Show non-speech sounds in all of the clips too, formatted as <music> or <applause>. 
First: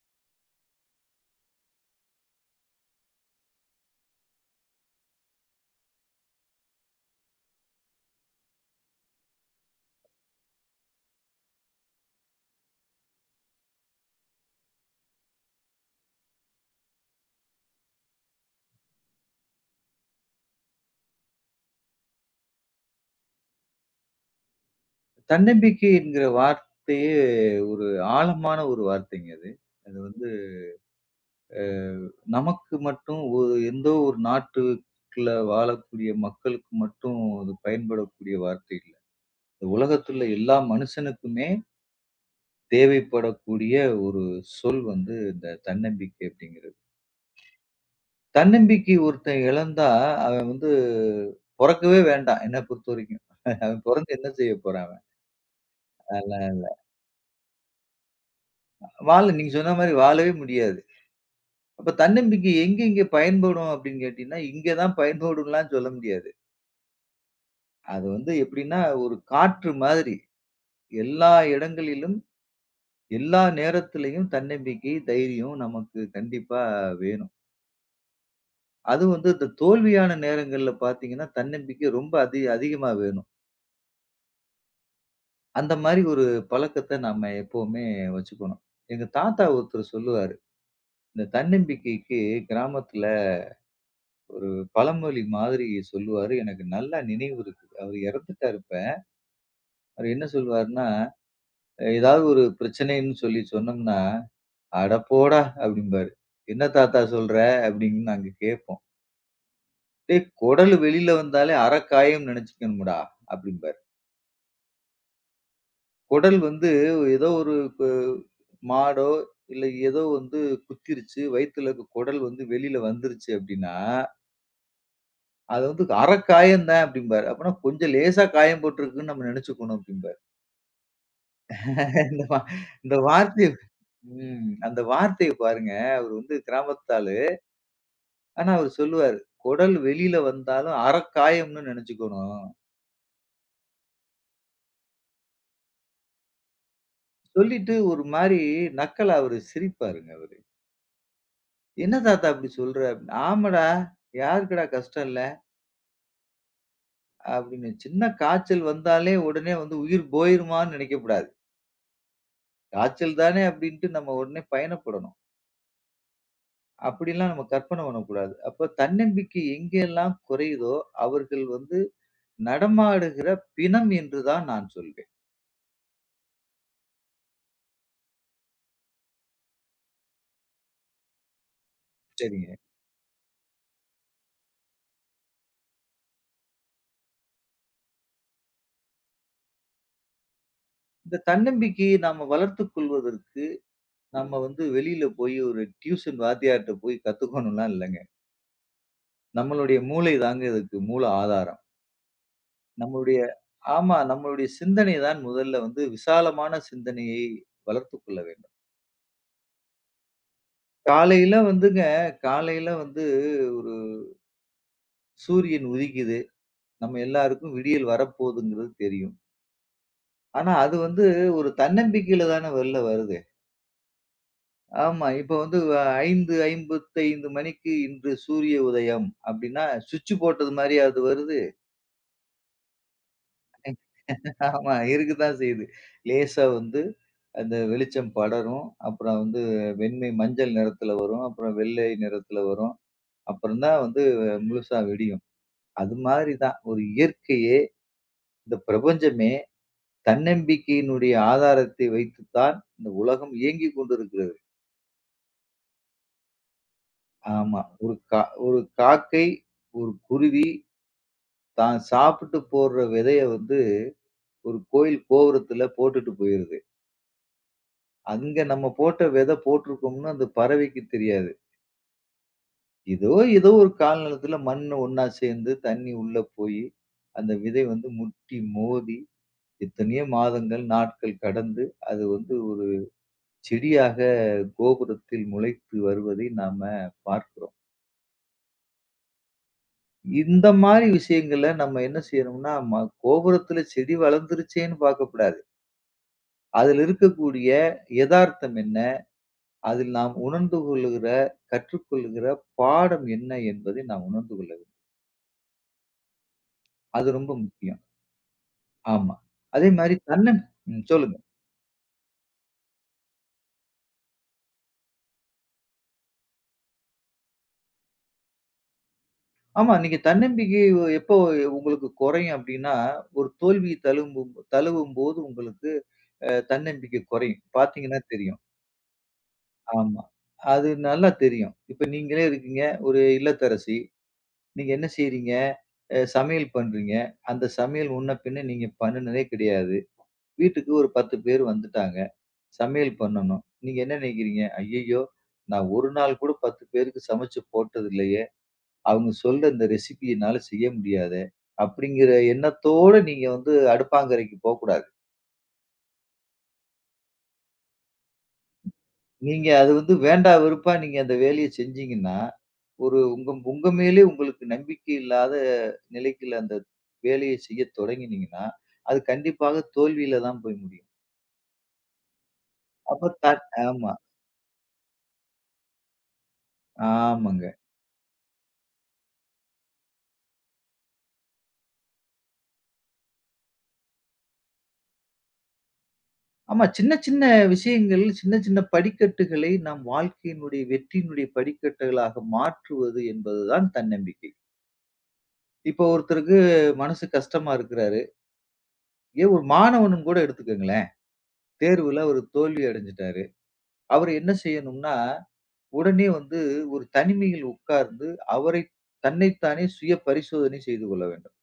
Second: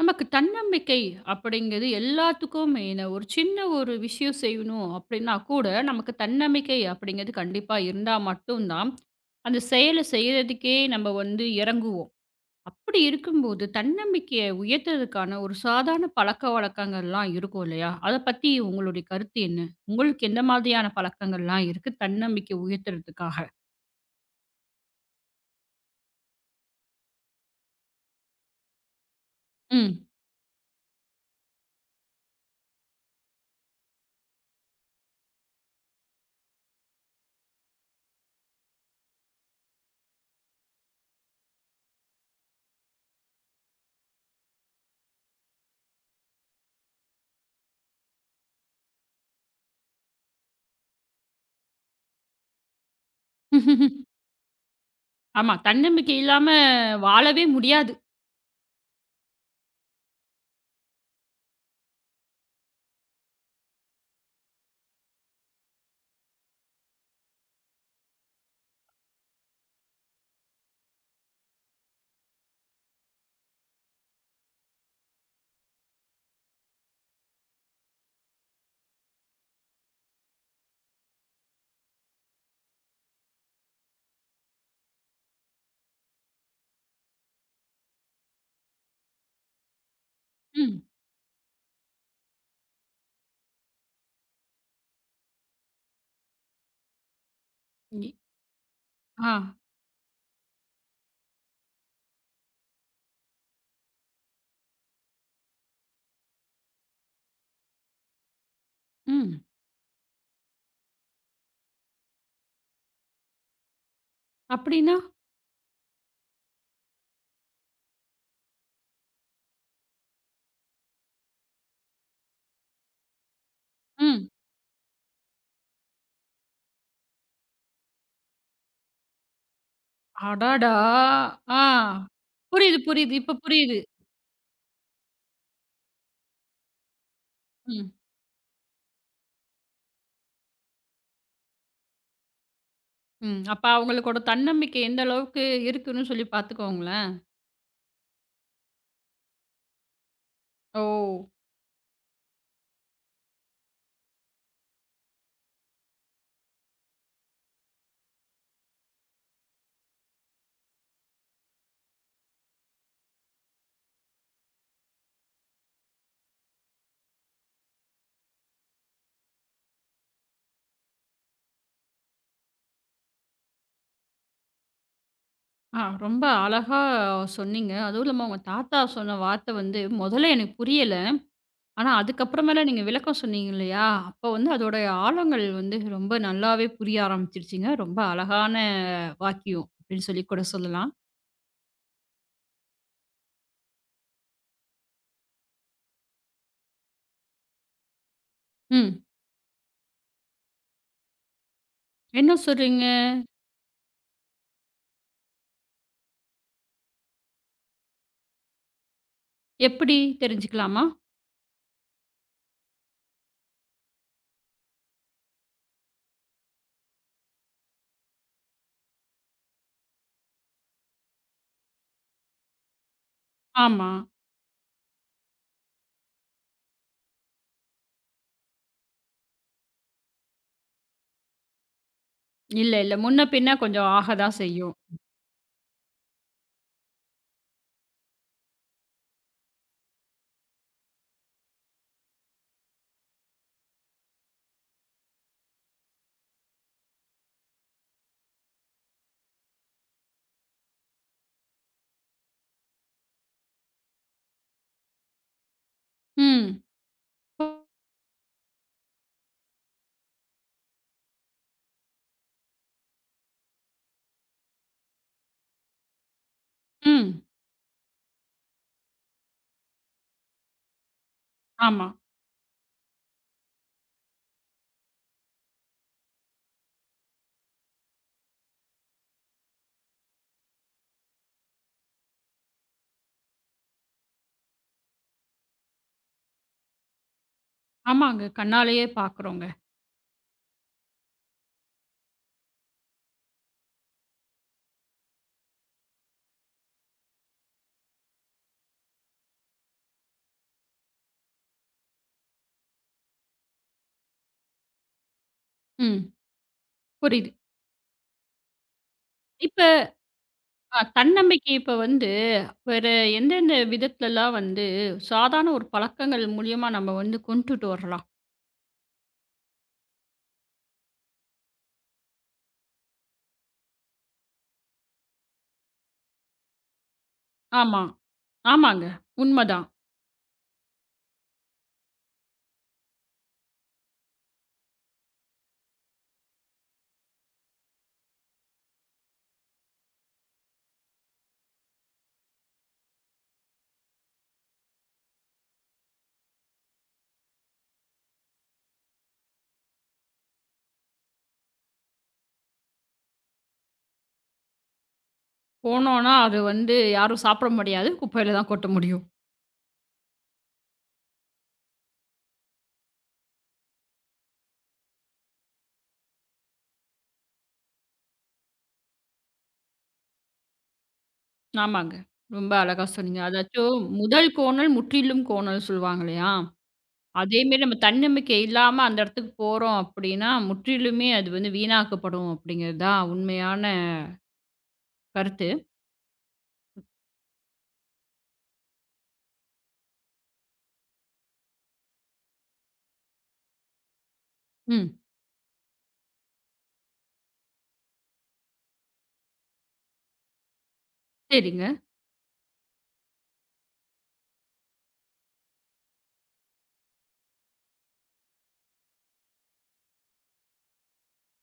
நமக்கு தன்னம்பிக்கை அப்படிங்கிறது எல்லாத்துக்கும் மெயினு. ஒரு சின்ன விஷயம் செய்யணும் அப்படின்னா கூட, நமக்கு தன்னம்பிக்கை அப்படிங்கிறது கண்டிப்பா இருந்தா மட்டும் தான், அந்த செயல செய்றதுக்கே நம்ம வந்து இறங்குவோம். அப்படி இருக்கும்போது, தன்னம்பிக்கைய உயர்த்துறதுக்கான ஒரு சாதாரண பழக்கவழக்கங்கள்லாம் இருக்கும் இல்லையா? அத பத்தி உங்களுடைய கருத்து என்ன? உங்களுக்கு எந்த மாதிரியான பழக்கங்கள்லாம் இருக்கு தன்னம்பிக்கை உயர்த்துறதுக்காக? தன்னம்பிக்கை என்கிற வார்த்தையே ஒரு ஆழமான ஒரு வார்த்தைங்க அது. அது ம். வந்து நமக்கு மட்டும் எந்த ஒரு நாட்டுக்குள்ள வாழக்கூடிய மக்களுக்கு மட்டும் அது பயன்படக்கூடிய வார்த்தை இல்ல. உலகத்துள்ள எல்லா மனுஷனுக்குமே தேவைப்படக்கூடிய ஒரு சொல் வந்து இந்த தன்னம்பிக்கை அப்படிங்கிறது. தன்னம்பிக்கை ஒருத்தன் இழந்தா, அவன் வந்து பொறக்கவே வேண்டாம். என்ன பொறுத்தவரைக்கும். அவன் பொறந்து <laughs> என்ன செய்ய போறான் அவன்? ஆமா. தன்னம்பிக்கை இல்லாம வாழவே முடியாது. வாழ நீங்க சொன்ன மாரி வாழவே முடியாது. அப்ப தன்னம்பிக்கை எங்கெங்கே பயன்படும் அப்படின்னு கேட்டீங்கன்னா, இங்க தான் பயன்படும்லாம் சொல்ல முடியாது. அது வந்து எப்படின்னா, ஒரு காற்று மாதிரி. எல்லா இடங்களிலும், எல்லா நேரத்திலயும் தன்னம்பிக்கை, தைரியம் நமக்கு கண்டிப்பா வேணும். அதுவும் வந்து இந்த தோல்வியான நேரங்கள்ல பார்த்தீங்கன்னா, தன்னம்பிக்கை ரொம்ப அதிகமா வேணும். அந்த மாரி ஒரு பழக்கத்த நாம எப்பவுமே வச்சுக்கணும். எங்க தாத்தா ஒருத்தர் சொல்லுவாரு. ம். இந்த தன்னம்பிக்கைக்கு கிராமத்துல பழமொழி மாதிரி சொல்லுவாரு. எனக்கு நல்லா நினைவு இருக்கு. அவர் இ இறந்துட்டாரு இப்ப. ஆ. அவரு என்ன சொல்லுவாருன்னா, ஏதாவது ஒரு பிரச்சனைன்னு சொல்லி சொன்னோம்னா, "அட போடா!" அப்படிம்பாரு. "என்ன தாத்தா சொல்ற?" அப்படின்னு நாங்க கேட்போம். ம். "டேய் குடல் வெளியில வந்தாலே அறக்காயம்ன்னு நெனச்சுக்கணும்டா" அப்படிம்பாரு. அப்படின்னா? குடல் வந்து ஏதோ ஒரு கு மாடோ, இல்ல ஏதோ வந்து குத்திருச்சு, வயித்துல இருக்க குடல் வந்து வெளியில வந்துருச்சு அப்படின்னா, ம். அது வந்து "அறக்காயம் தான்" அப்படிம்பாரு. அப்பன்னா கொஞ்சம் லேசா காயம் போட்டிருக்குன்னு நம்ம நெனச்சுக்கணும் அப்படிம்பாரு. அடடா! ஆ. <laughs> இந்த வா புரியுது, இந்த புரியுது. இப்ப வார்த்தைய புரியுது. அந்த வார்த்தைய பாருங்க. அவரு வந்து கிராமத்து ஆளு. ம், ஆனா அவரு சொல்லுவாரு, "குடல் வெளியில வந்தாலும் அறக்காயம்னு நெனச்சுக்கணும்." ம். அப்ப அவங்களுக்கோட தன்னம்பிக்கை எந்த அளவுக்கு இருக்குன்னு சொல்லி பார்த்துக்கோங்களேன். சொல்லிட்டு ஒரு மாரி நக்கலா அவரு சிரிப்பாருங்க அவரு. ஓ! "என்ன தாத்தா அப்படி சொல்ற?" அப்டின்னு. "ஆமாடா, யாருக்குடா கஷ்டம் இல்ல?" அப்படின்னு. சின்ன காய்ச்சல் வந்தாலே உடனே வந்து உயிர் போயிருமான்னு நெனைக்கக்கூடாது. காய்ச்சல் தானே அப்படின்ட்டு நம்ம உடனே பயணப்படணும். அப்படிலாம் நம்ம கற்பனை பண்ணக்கூடாது. அப்ப தன்னம்பிக்கை எங்கெல்லாம் குறையுதோ, அவர்கள் வந்து நடமாடுகிற பிணம் என்று தான் நான் சொல்வேன். ஆ, ரொம்ப அழகா சொன்னீங்க. அதுவும் இல்லாம உங்க தாத்தா சொன்ன வார்த்தை வந்து முதல்ல எனக்கு புரியல. ஆனா சரிங்க. அதுக்கப்புறமேல நீங்க விளக்கம் சொன்னீங்க இல்லையா? அப்ப வந்து அதோடைய ஆழங்கள் வந்து ரொம்ப நல்லாவே புரிய ஆரம்பிச்சிருச்சுங்க. ரொம்ப அழகான வாக்கியம் அப்படின்னு சொல்லி கூட சொல்லலாம். இந்த தன்னம்பிக்கையை நாம வளர்த்துக் கொள்வதற்கு நம்ம வந்து வெளியில போய் ஒரு டியூஷன் வாத்தியார்ட்ட போய் கத்துக்கணும்லாம் இல்லைங்க. ம். நம்மளுடைய மூளை தாங்க இதுக்கு மூல ஆதாரம். என்ன சொல்றீங்க? நம்மளுடைய ஆமா. நம்மளுடைய சிந்தனை தான் முதல்ல வந்து விசாலமான சிந்தனையை வளர்த்துக் கொள்ள வேண்டும். எப்படி தெரிஞ்சுக்கலாமா? காலையில வந்துங்க காலையில வந்து ஒரு சூரியன் உதிக்குது. நம்ம எல்லாருக்கும் விடியல் வரப்போகுதுங்கிறது தெரியும். ஆனா அது வந்து ஒரு தன்னம்பிக்கையில தானே வெளில வருது. ஆமா. ஆமா. இப்ப வந்து 5:55 மணிக்கு இன்று சூரிய உதயம் அப்படின்னா, சுவிட்ச் போட்டது மாரியா அது வருது? இல்ல, இல்ல. முன்ன பின்ன கொஞ்சம் ஆக தான் ஆமா, செய்யும். இருக்கத்தான் செய்யுது. லேசா வந்து அந்த வெளிச்சம் படரும். அப்புறம் வந்து வெண்மை மஞ்சள் நிறத்துல வரும். அப்புறம் வெள்ளை நிறத்துல வரும். அப்புறம் தான் வந்து முழுசா வெடியும். அது மாதிரி தான் ஒரு இயற்கையே, இந்த பிரபஞ்சமே தன்னம்பிக்கையினுடைய ஆதாரத்தை வைத்துத்தான் இந்த உலகம் இயங்கிக் கொண்டிருக்கிறது. ம். ஆமா. ஒரு கா ஒரு காக்கை, ஒரு குருவி தான் சாப்பிட்டு போடுற விதைய வந்து ஒரு கோயில் கோபுரத்துல போட்டுட்டு போயிருது. ம். அங்க நம்ம போட்ட விதை போட்டிருக்கோம்னு அந்த பறவைக்கு தெரியாது. ஆமா. ஏதோ ஏதோ ஒரு காலநிலத்துல மண்ணு ஒண்ணா சேர்ந்து, தண்ணி உள்ள போயி, அந்த விதை வந்து முட்டி மோதி, எத்தனையோ மாதங்கள், நாட்கள் கடந்து, அது வந்து ஒரு செடியாக கோபுரத்தில் முளைத்து வருவதை நாம பார்க்கிறோம். ஆமாங்க. கண்ணாலேயே பார்க்குறோங்க. இந்த மாரி விஷயங்கள நம்ம என்ன செய்யணும்னா, கோபுரத்துல செடி வளர்ந்துருச்சேன்னு பார்க்கக்கூடாது. அதுல இருக்கக்கூடிய எதார்த்தம் என்ன? அதில் நாம் உணர்ந்து கொள்ளுகிற, கற்றுக்கொள்ளுகிற பாடம் என்ன என்பதை நாம் உணர்ந்து கொள்ள வேண்டும். ம். அது ரொம்ப புரியுது. முக்கியம். ஆமா. இப்ப அதே மாரி தன்னம் ம் சொல்லுங்க. தன்னம்பிக்கை இப்ப வந்து வேற எந்தெந்த விதத்துலலாம் வந்து சாதாரண ஒரு பழக்கங்கள் மூலியமா நம்ம வந்து கொண்டுட்டு வரலாம்? ஆமா, நீங்க தன்னம்பிக்கை எப்போ உங்களுக்கு குறையும் அப்படின்னா, ஒரு தோல்வி தழுவும்போது உங்களுக்கு தன்னம்பிக்கை குறையும். ஆமா. பார்த்தீங்கன்னா தெரியும். ஆமாங்க. உண்மதான். ஆமா. அது நல்லா தெரியும். இப்ப நீங்களே இருக்கீங்க, ஒரு இல்லத்தரசி. நீங்க என்ன செய்றீங்க? சமையல் பண்றீங்க. அந்த சமையல் முன்ன பின்ன நீங்க பண்ணுனதே கிடையாது. வீட்டுக்கு ஒரு 10 பேர் வந்துட்டாங்க. சமையல் பண்ணணும். நீங்க என்ன நினைக்கிறீங்க? ஐய்யய்யோ! நான் ஒரு நாள் கூட 10 பேருக்கு சமைச்சு போட்டது இல்லையே! அவங்க சொல்ற இந்த ரெசிபி என்னால செய்ய முடியாதே! அப்படிங்கிற எண்ணத்தோட நீங்க வந்து அடுப்பாங்கரைக்கு போக்கூடாது. போனோனா அது வந்து யாரும் சாப்பிட முடியாது. குப்பையில தான் கொட்ட முடியும். நீங்க அது வந்து வேண்டா வெறுப்பா நீங்க அந்த வேலைய செஞ்சீங்கன்னா, ஒரு உங்க உங்க மேலே உங்களுக்கு நம்பிக்கை இல்லாத நிலைக்குள்ள அந்த வேலைய செய்ய தொடங்கினீங்கன்னா, அது கண்டிப்பாக தோல்வியில தான் போய் முடியும். ஆமாங்க. ரொம்ப அழகா அப்ப சொன்னீங்க. தட் அதாச்சும் ஆமா. முதல் கோணல் முற்றிலும் கோணல் சொல்லுவாங்க இல்லையா? ஆமாங்க. அதேமாரி நம்ம தன்னம்பிக்கை இல்லாம அந்த இடத்துக்கு போறோம் அப்டின்னா, முற்றிலுமே அது வந்து வீணாக்கப்படும் அப்டிங்கிறது தான் உண்மையான கருத்து. சின்ன சின்ன விஷயங்கள், சின்ன சின்ன படிக்கட்டுகளை நம் வாழ்க்கையினுடைய வெற்றியினுடைய படிக்கட்டுகளாக மாற்றுவது என்பதுதான் தன்னம்பிக்கை. ம். இப்போ ஒருத்தருக்கு மனசு கஷ்டமா இருக்கிறாரு. ஏன் ஒரு மாணவனுன்னு கூட எடுத்துக்கங்களேன். சரிங்க. தேர்வுல அவரு தோல்வி அடைஞ்சுட்டாரு. அவரு என்ன செய்யணும்னா, உடனே வந்து ஒரு தனிமையில் உட்கார்ந்து அவரை தன்னைத்தானே சுய பரிசோதனை செய்து கொள்ள வேண்டும்.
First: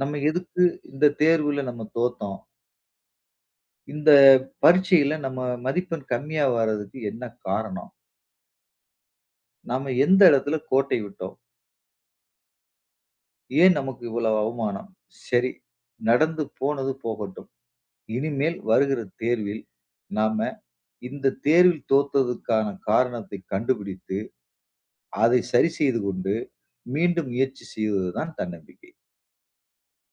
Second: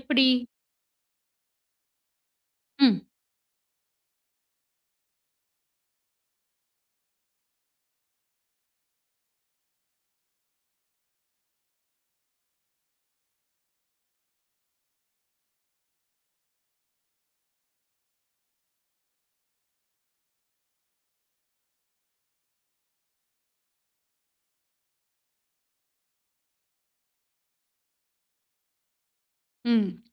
நம்ம எதுக்கு இந்த தேர்வுல நம்ம தோத்தோம்? ம், இந்த பரீட்சையில நம்ம மதிப்பெண் கம்மியா வர்றதுக்கு என்ன காரணம்? நம்ம எந்த இடத்துல கோட்டை விட்டோம்? ஏன் நமக்கு இவ்வளவு அவமானம்? சரி, நடந்து போனது போகட்டும். இனிமேல் வருகிற தேர்வில் நாம இந்த தேர்வில் தோத்ததுக்கான காரணத்தை கண்டுபிடித்து, அதை சரி செய்து கொண்டு மீண்டும் முயற்சி செய்வதுதான் தன்னம்பிக்கை. ம்.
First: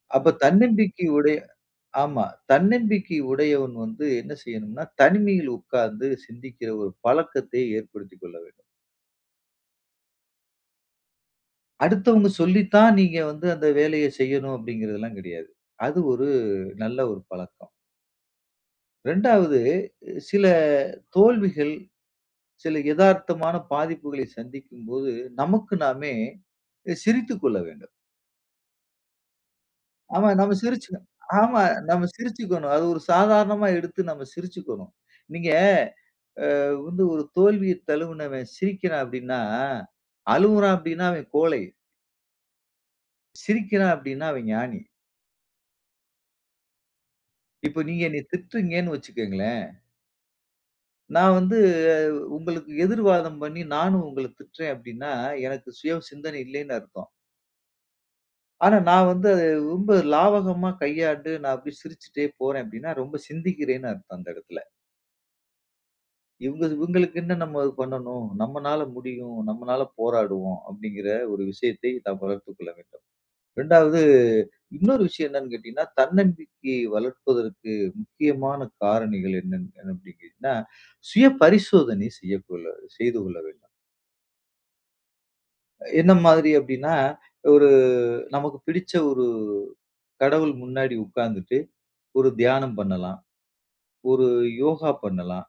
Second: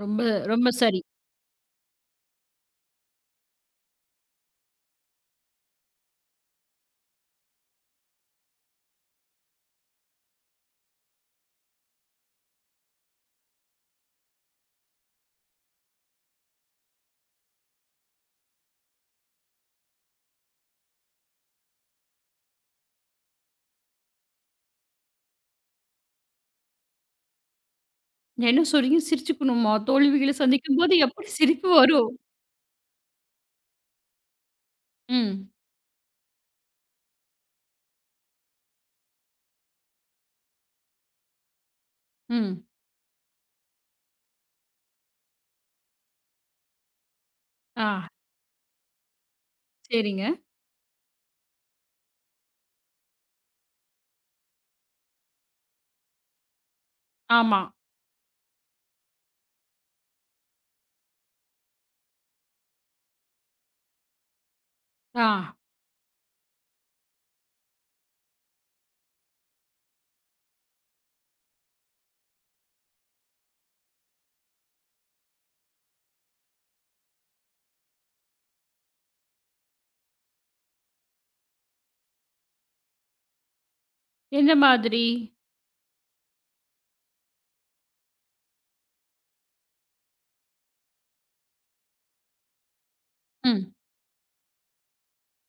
ரொம்ப அப்ப ரொம்ப சரி. தன்னம்பிக்கை உடைய ஆமா. தன்னம்பிக்கை உடையவன் வந்து என்ன செய்யணும்னா, தனிமையில் உட்கார்ந்து சிந்திக்கிற ஒரு பழக்கத்தை ஏற்படுத்திக் கொள்ள வேண்டும். அடுத்தவங்க சொல்லித்தான் நீங்க வந்து அந்த வேலைய செய்யணும் அப்படிங்கிறதெல்லாம் கிடையாது. அது நல்ல ஒரு பழக்கம். 2வது சில தோல்விகள், சில எதார்த்தமான பாதிப்புகளை சந்திக்கும்போது, நமக்கு நாமே சிரித்துக் கொள்ள வேண்டும். என்ன சொல்றீங்க? சிரிச்சுக்கணுமா? ஆமா தோல்விகள நம்ம சந்திக்கும்போது சிரிச்சுக்கணும். எப்படி ஆமா சிரிப்பு நம்ம வரும்? சிரிச்சுக்கணும். அது ஒரு சாதாரணமா எடுத்து நம்ம சிரிச்சுக்கணும். ம், நீங்க வந்து ஒரு தோல்விய தழுவுனவன் சிரிக்கிறான் அப்படின்னா, அழுவுறான் அப்படின்னா அவன் கோழை. ம். சிரிக்கிறான் அப்படின்னா அவன் ஞானி. இப்ப ஆ, நீங்க என்னைய திட்டுறீங்கன்னு வச்சுக்கங்களேன். சரிங்க. நான் வந்து உங்களுக்கு எதிர்வாதம் பண்ணி நானும் உங்கள திட்டுறேன் அப்டின்னா, எனக்கு சுய சிந்தனை இல்லைன்னு அர்த்தம். ஆமா. ஆனா நான் வந்து அத ரொம்ப லாவகமா கையாண்டு, நான் அப்டி சிரிச்சுட்டே போறேன் அப்டின்னா, ரொம்ப சிந்திக்கிறேன்னு அர்த்தம் அந்த இடத்துல. ஆ. இவங்களுக்கு என்ன நம்ம இது பண்ணணும்? நம்மனால முடியும், நம்மனால போராடுவோம் அப்டிங்கிற ஒரு விஷயத்தை நாம் வளர்த்துக் கொள்ள வேண்டும். 2வது இன்னொரு விஷயம் என்னன்னு கேட்டீங்கன்னா, தன்னம்பிக்கையை வளர்ப்பதற்கு முக்கியமான காரணிகள் என்னன்னு அப்டின்னு கேட்டீங்கன்னா, சுய பரிசோதனை செய்ய கொள்ள செய்து கொள்ள வேண்டும். எந்த மாதிரி? என்ன மாதிரி அப்டின்னா, ஒரு நமக்கு பிடிச்ச ஒரு கடவுள் முன்னாடி உட்கார்ந்துட்டு, ஒரு தியானம் பண்ணலாம். ம். ஒரு யோகா பண்ணலாம்.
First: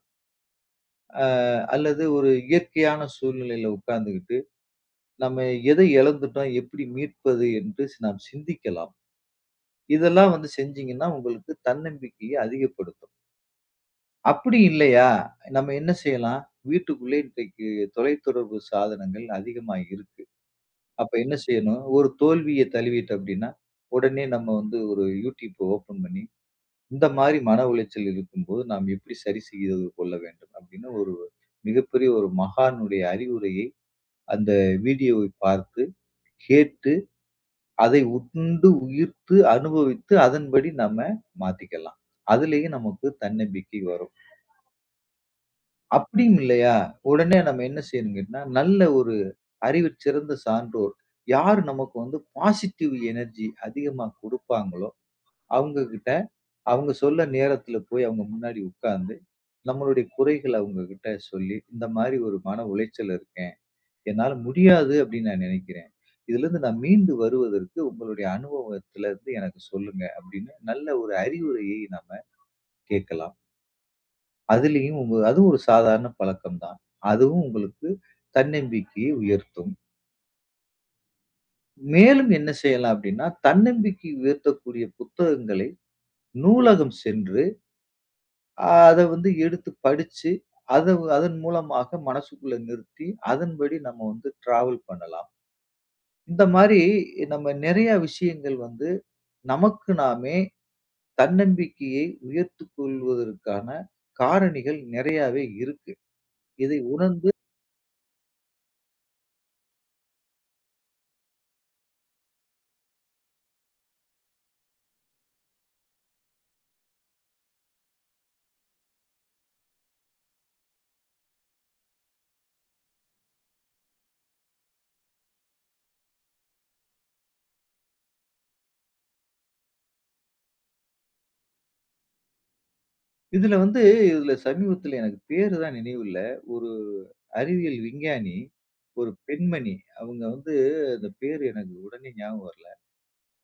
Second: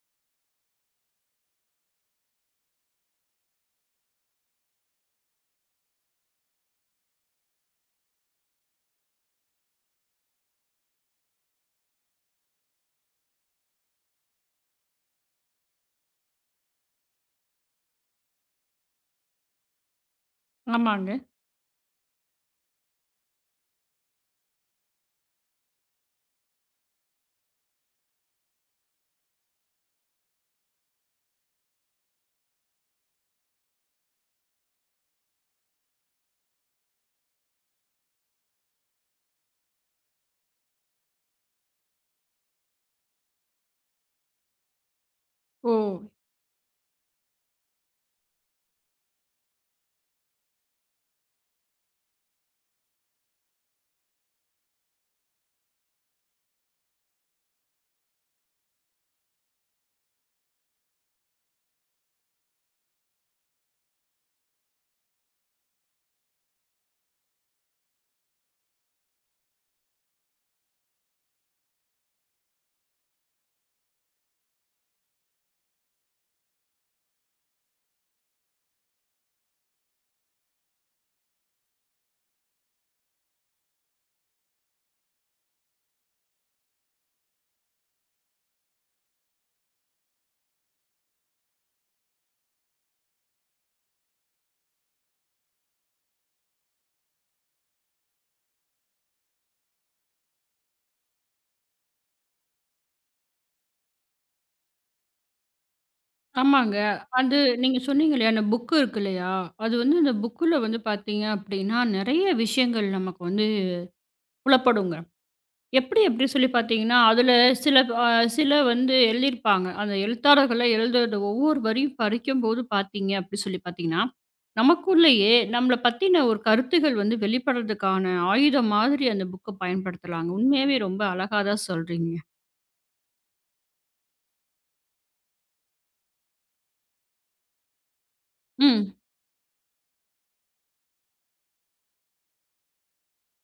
அ அல்லது ஒரு இயற்கையான சூழ்நிலையில உட்கார்ந்துகிட்டு, நம்ம எதை இழந்துட்டோம்? எப்படி மீட்பது? என்று நாம் சிந்திக்கலாம். இதெல்லாம் வந்து செஞ்சீங்கன்னா, உங்களுக்கு தன்னம்பிக்கைய அதிகப்படுத்தும். அப்படி இல்லையா, நம்ம என்ன செய்யலாம்? வீட்டுக்குள்ளே இன்றைக்கு தொலைத்தொடர்பு சாதனங்கள் அதிகமா இருக்கு. அப்ப ஆமாங்க. என்ன செய்யணும்? ஒரு தோல்விய தழுவிட்டு அப்டின்னா, உடனே நம்ம வந்து ஒரு யூடியூப் ஓப்பன் பண்ணி, இந்த மாரி மன உளைச்சல் இருக்கும்போது நாம் எப்படி சரி செய்து கொள்ள வேண்டும்? அப்படின்னு மிகப்பெரிய ஒரு மகானுடைய அறிவுரையை அந்த வீடியோவை பார்த்து, கேட்டு, அதை உண்டு உயிர்த்து அனுபவித்து அதன்படி நம்ம மாத்திக்கலாம். அதுலயும் நமக்கு தன்னம்பிக்கை வரும். ஓ! அப்படியும் இல்லையா? உடனே நம்ம என்ன செய்யணும் கேட்டீங்கன்னா, நல்ல ஒரு அறிவு சிறந்த சான்றோர், யார் நமக்கு வந்து பாசிட்டிவ் எனர்ஜி அதிகமா குடுப்பாங்களோ, அவங்க கிட்ட அவங்க சொல்ல நேரத்துல போய் அவங்க முன்னாடி உட்கார்ந்து, நம்மளுடைய குறைகள அவங்க கிட்ட சொல்லி, "இந்த மாரி ஒரு மன உளைச்சல்ல இருக்கேன். என்னால முடியாது அப்படின்னு நான் நினைக்கிறேன். இதிலிருந்து நான் மீண்டு வருவதற்கு உங்களுடைய அனுபவத்திலிருந்து எனக்கு சொல்லுங்க." அப்படின்னு நல்ல ஒரு அறிவுரையை நம்ம கேட்கலாம். அதுலயும் உங்க அது ஒரு சாதாரண பழக்கம் தான். அதுவும் உங்களுக்கு தன்னம்பிக்கையை உயர்த்தும். மேலும் என்ன செய்யலாம் அப்படின்னா, தன்னம்பிக்கை உயர்த்தக்கூடிய புத்தகங்களை நூலகம் சென்று, அத வந்து எடுத்து படிச்சு, அத அதன் மூலமாக மனசுக்குள்ள நிறுத்தி, அதன்படி நம்ம வந்து டிராவல் பண்ணலாம். இந்த மாரி நம்ம நெறைய விஷயங்கள் வந்து நமக்கு நாமே தன்னம்பிக்கையை உயர்த்திக் கொள்வதற்கான காரணிகள் நெறையாவே இருக்கு. ஆமாங்க. இதை உணர்ந்து அது நீங்க சொன்னீங்க இல்லையா? அந்த புக் இருக்கு இல்லையா? அது வந்து அந்த புக்குல வந்து பார்த்தீங்க அப்டின்னா, நெறைய விஷயங்கள் நமக்கு வந்து புலப்படுங்க. எப்படி எப்படி சொல்லி பார்த்தீங்கன்னா, அதில சில அ சில வந்து எழுதியிருப்பாங்க. அந்த எழுத்தாளர்கள்லாம் எழுதுறது ஒவ்வொரு வரியும் படிக்கும்போது பார்த்தீங்க அப்படி சொல்லி பார்த்தீங்கன்னா, நமக்குள்ளேயே நம்மள பத்தின ஒரு கருத்துகள் வந்து வெளிப்படுறதுக்கான ஆயுதம் மாதிரி அந்த புக்க பயன்படுத்தலாங்க. உண்மையாவே ரொம்ப அழகா தான் சொல்றீங்க. இதுல வந்து இதுல சமீபத்துல எனக்கு பேரு தான் நினைவில்ல. ஒரு அறிவியல் விஞ்ஞானி, ம், ஒரு பெண்மணி, அவங்க வந்து அந்த பேரு எனக்கு உடனே ஞாபகம் வரல.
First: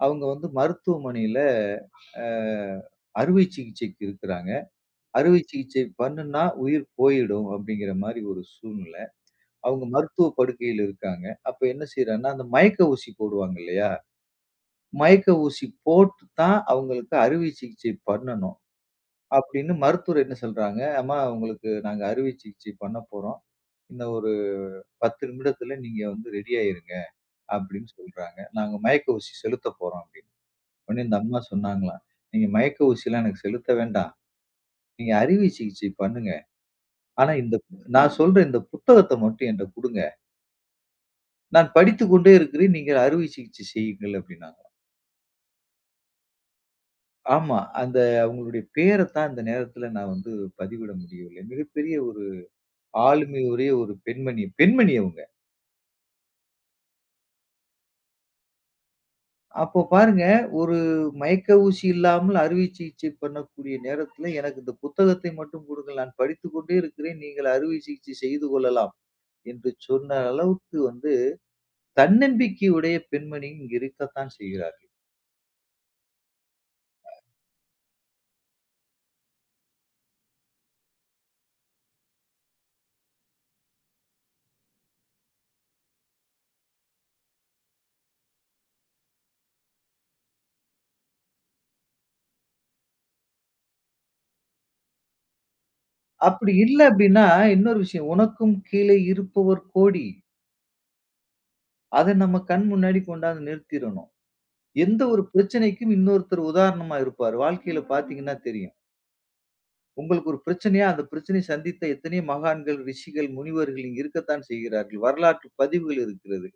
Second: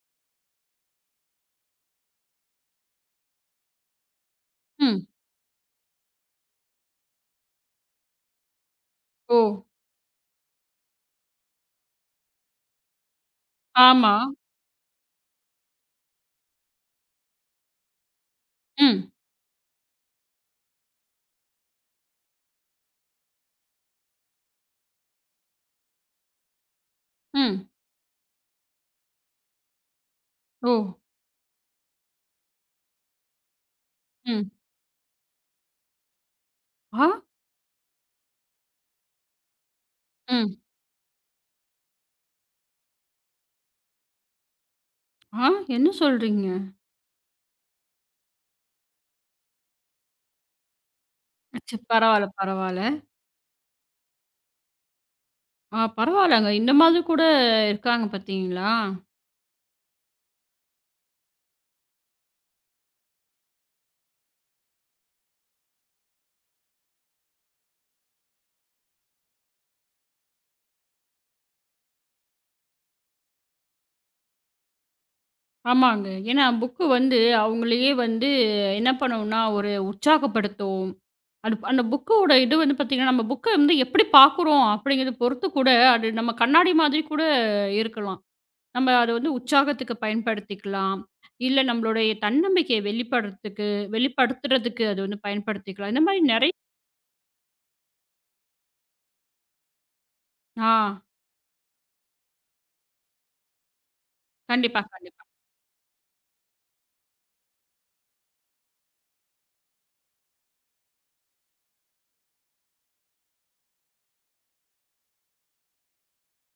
அவங்க வந்து மருத்துவமனையில அ அறுவை சிகிச்சைக்கு இருக்கிறாங்க. ம். அறுவை சிகிச்சை பண்ணுனா உயிர் போயிடும் அப்படிங்கிற மாரி ஒரு சூழ்நிலை. ஓ! அவங்க மருத்துவ படுக்கையில இருக்காங்க. அப்ப என்ன செய்றாங்கன்னா, அந்த மயக்க ஊசி போடுவாங்க இல்லையா? ஆமா. மயக்க ஊசி போட்டு தான் அவங்களுக்கு அறுவை சிகிச்சை பண்ணணும். ம், அப்படின்னு மருத்துவர் என்ன சொல்றாங்க, "அம்மா உங்களுக்கு நாங்க அறுவை சிகிச்சை பண்ண போறோம். ஒரு 10 நிமிடத்துல நீங்க வந்து ரெடி ஆயிருங்க" ம். அப்படின்னு சொல்றாங்க. "நாங்க மயக்க ஊசி செலுத்தப் போறோம்" அப்படின்னு. ஓ! உடனே இந்த அம்மா சொன்னாங்களாம், "நீங்க மயக்க ஊசிலாம் எனக்கு செலுத்த வேண்டாம். ம். நீங்க அறுவை சிகிச்சை பண்ணுங்க. ஆ! ஆனா இந்த நான் சொல்ற இந்த புத்தகத்த மட்டும் என்ட்ட குடுங்க. ம். நான் படித்துக் கொண்டே இருக்கிறேன். நீங்க அறுவை சிகிச்சை செய்யுங்கள்" அப்படின்னாங்க. ஆ! என்ன சொல்றீங்க? ஆமா, அந்த அவங்களுடைய பேரத் தான் இந்த நேரத்துல நான் வந்து பதிவிட முடியவில்லை. அச்ச மிகப்பெரிய ஒரு பரவால்ல, பரவால்ல. ஆளுமை உடைய ஒரு பெண்மணி பெண்மணி அவங்க. ஆ, பரவால்லங்க. இந்த மாதிரி கூட இருக்காங்க பார்த்தீங்களா? அப்போ பாருங்க, ஒரு மயக்க ஊசி இல்லாமல் அறுவை சிகிச்சை பண்ணக்கூடிய நேரத்தில, எனக்கு இந்த புத்தகத்தை மட்டும் கொடுங்கள். நான் படித்துக் கொண்டே இருக்கிறேன். நீங்கள் அறுவை சிகிச்சை செய்து கொள்ளலாம். என்று சொன்ன அளவுக்கு வந்து தன்னம்பிக்கை உடைய பெண்மணி இங்கு இருக்கத்தான் செய்கிறார்கள். ஆமாங்க. ஏன்னா புக்கு வந்து அவங்களையே வந்து என்ன பண்ணும்னா, ஒரு உற்சாகப்படுத்தும். அது அந்த புக்கோட இது வந்து பார்த்தீங்கன்னா, நம்ம புக்க வந்து எப்படி பார்க்குறோம் அப்படிங்கிறத பொறுத்து கூட, அது நம்ம கண்ணாடி மாதிரி கூட இருக்கலாம். நம்ம அத வந்து உற்சாகத்துக்கு பயன்படுத்திக்கலாம். இல்ல நம்மளுடைய தன்னம்பிக்கையை வெளிப்படுத்துறதுக்கு அது வந்து பயன்படுத்திக்கலாம். இந்த மாரி நெறைய அப்படி இல்ல அப்படின்னா, இன்னொரு விஷயம். உனக்கும் கீழே இருப்பவர் கோடி. ஆ, அத நம்ம கண் முன்னாடி கொண்டாந்து நிறுத்திறணும். கண்டிப்பா, எந்த கண்டிப்பா. ஒரு பிரச்சனைக்கும் இன்னொருத்தர் உதாரணமா இருப்பார். வாழ்க்கையில பார்த்தீங்கன்னா தெரியும். உங்களுக்கு ஒரு பிரச்சனையா, அந்த பிரச்சனையை சந்தித்த எத்தனையோ மகான்கள், ரிஷிகள், முனிவர்கள் இங்கு இருக்கத்தான் செய்கிறார்கள். வரலாற்று பதிவுகள் இருக்கிறது.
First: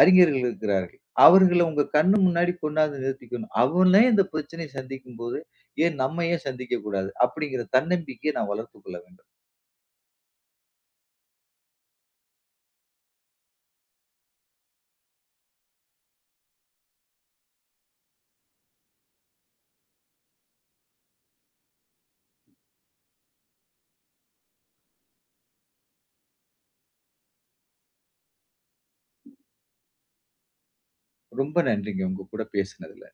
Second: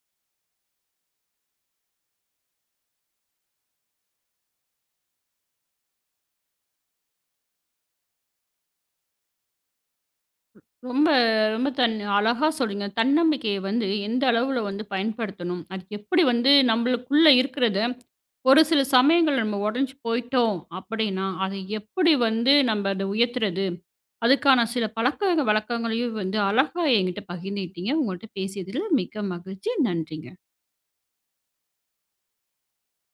அறிஞர்கள் இருக்கிறார்கள். அவர்கள உங்க கண்ணு முன்னாடி கொண்டாந்து நிறுத்திக்கணும். அவனே இந்த பிரச்சனையை சந்திக்கும்போது, ஏன் சந்திக்கக்கூடாது? அப்படிங்கிற தன்னம்பிக்கையை நான் வளர்த்துக் கொள்ள வேண்டும். ரொம்ப ரொம்ப அழகா சொன்னீங்க. தன்னம்பிக்கையை வந்து எந்த அளவுல வந்து பயன்படுத்தணும்? அது எப்படி வந்து நம்மளுக்குள்ள இருக்கிறது? ஒரு சில சமயங்கள் நம்ம உடைஞ்சு போயிட்டோம் அப்படின்னா, அதை எப்படி வந்து நம்ம அத உயர்த்துறது? அதுக்கான சில பழக்க வழக்கங்களையும் வந்து அழகா என்கிட்ட பகிர்ந்துகிட்டீங்க. உங்கள்ட்ட பேசியதில மிக்க மகிழ்ச்சி. நன்றி. ரொம்ப நன்றிங்க. உங்க கூட பேசினதுல.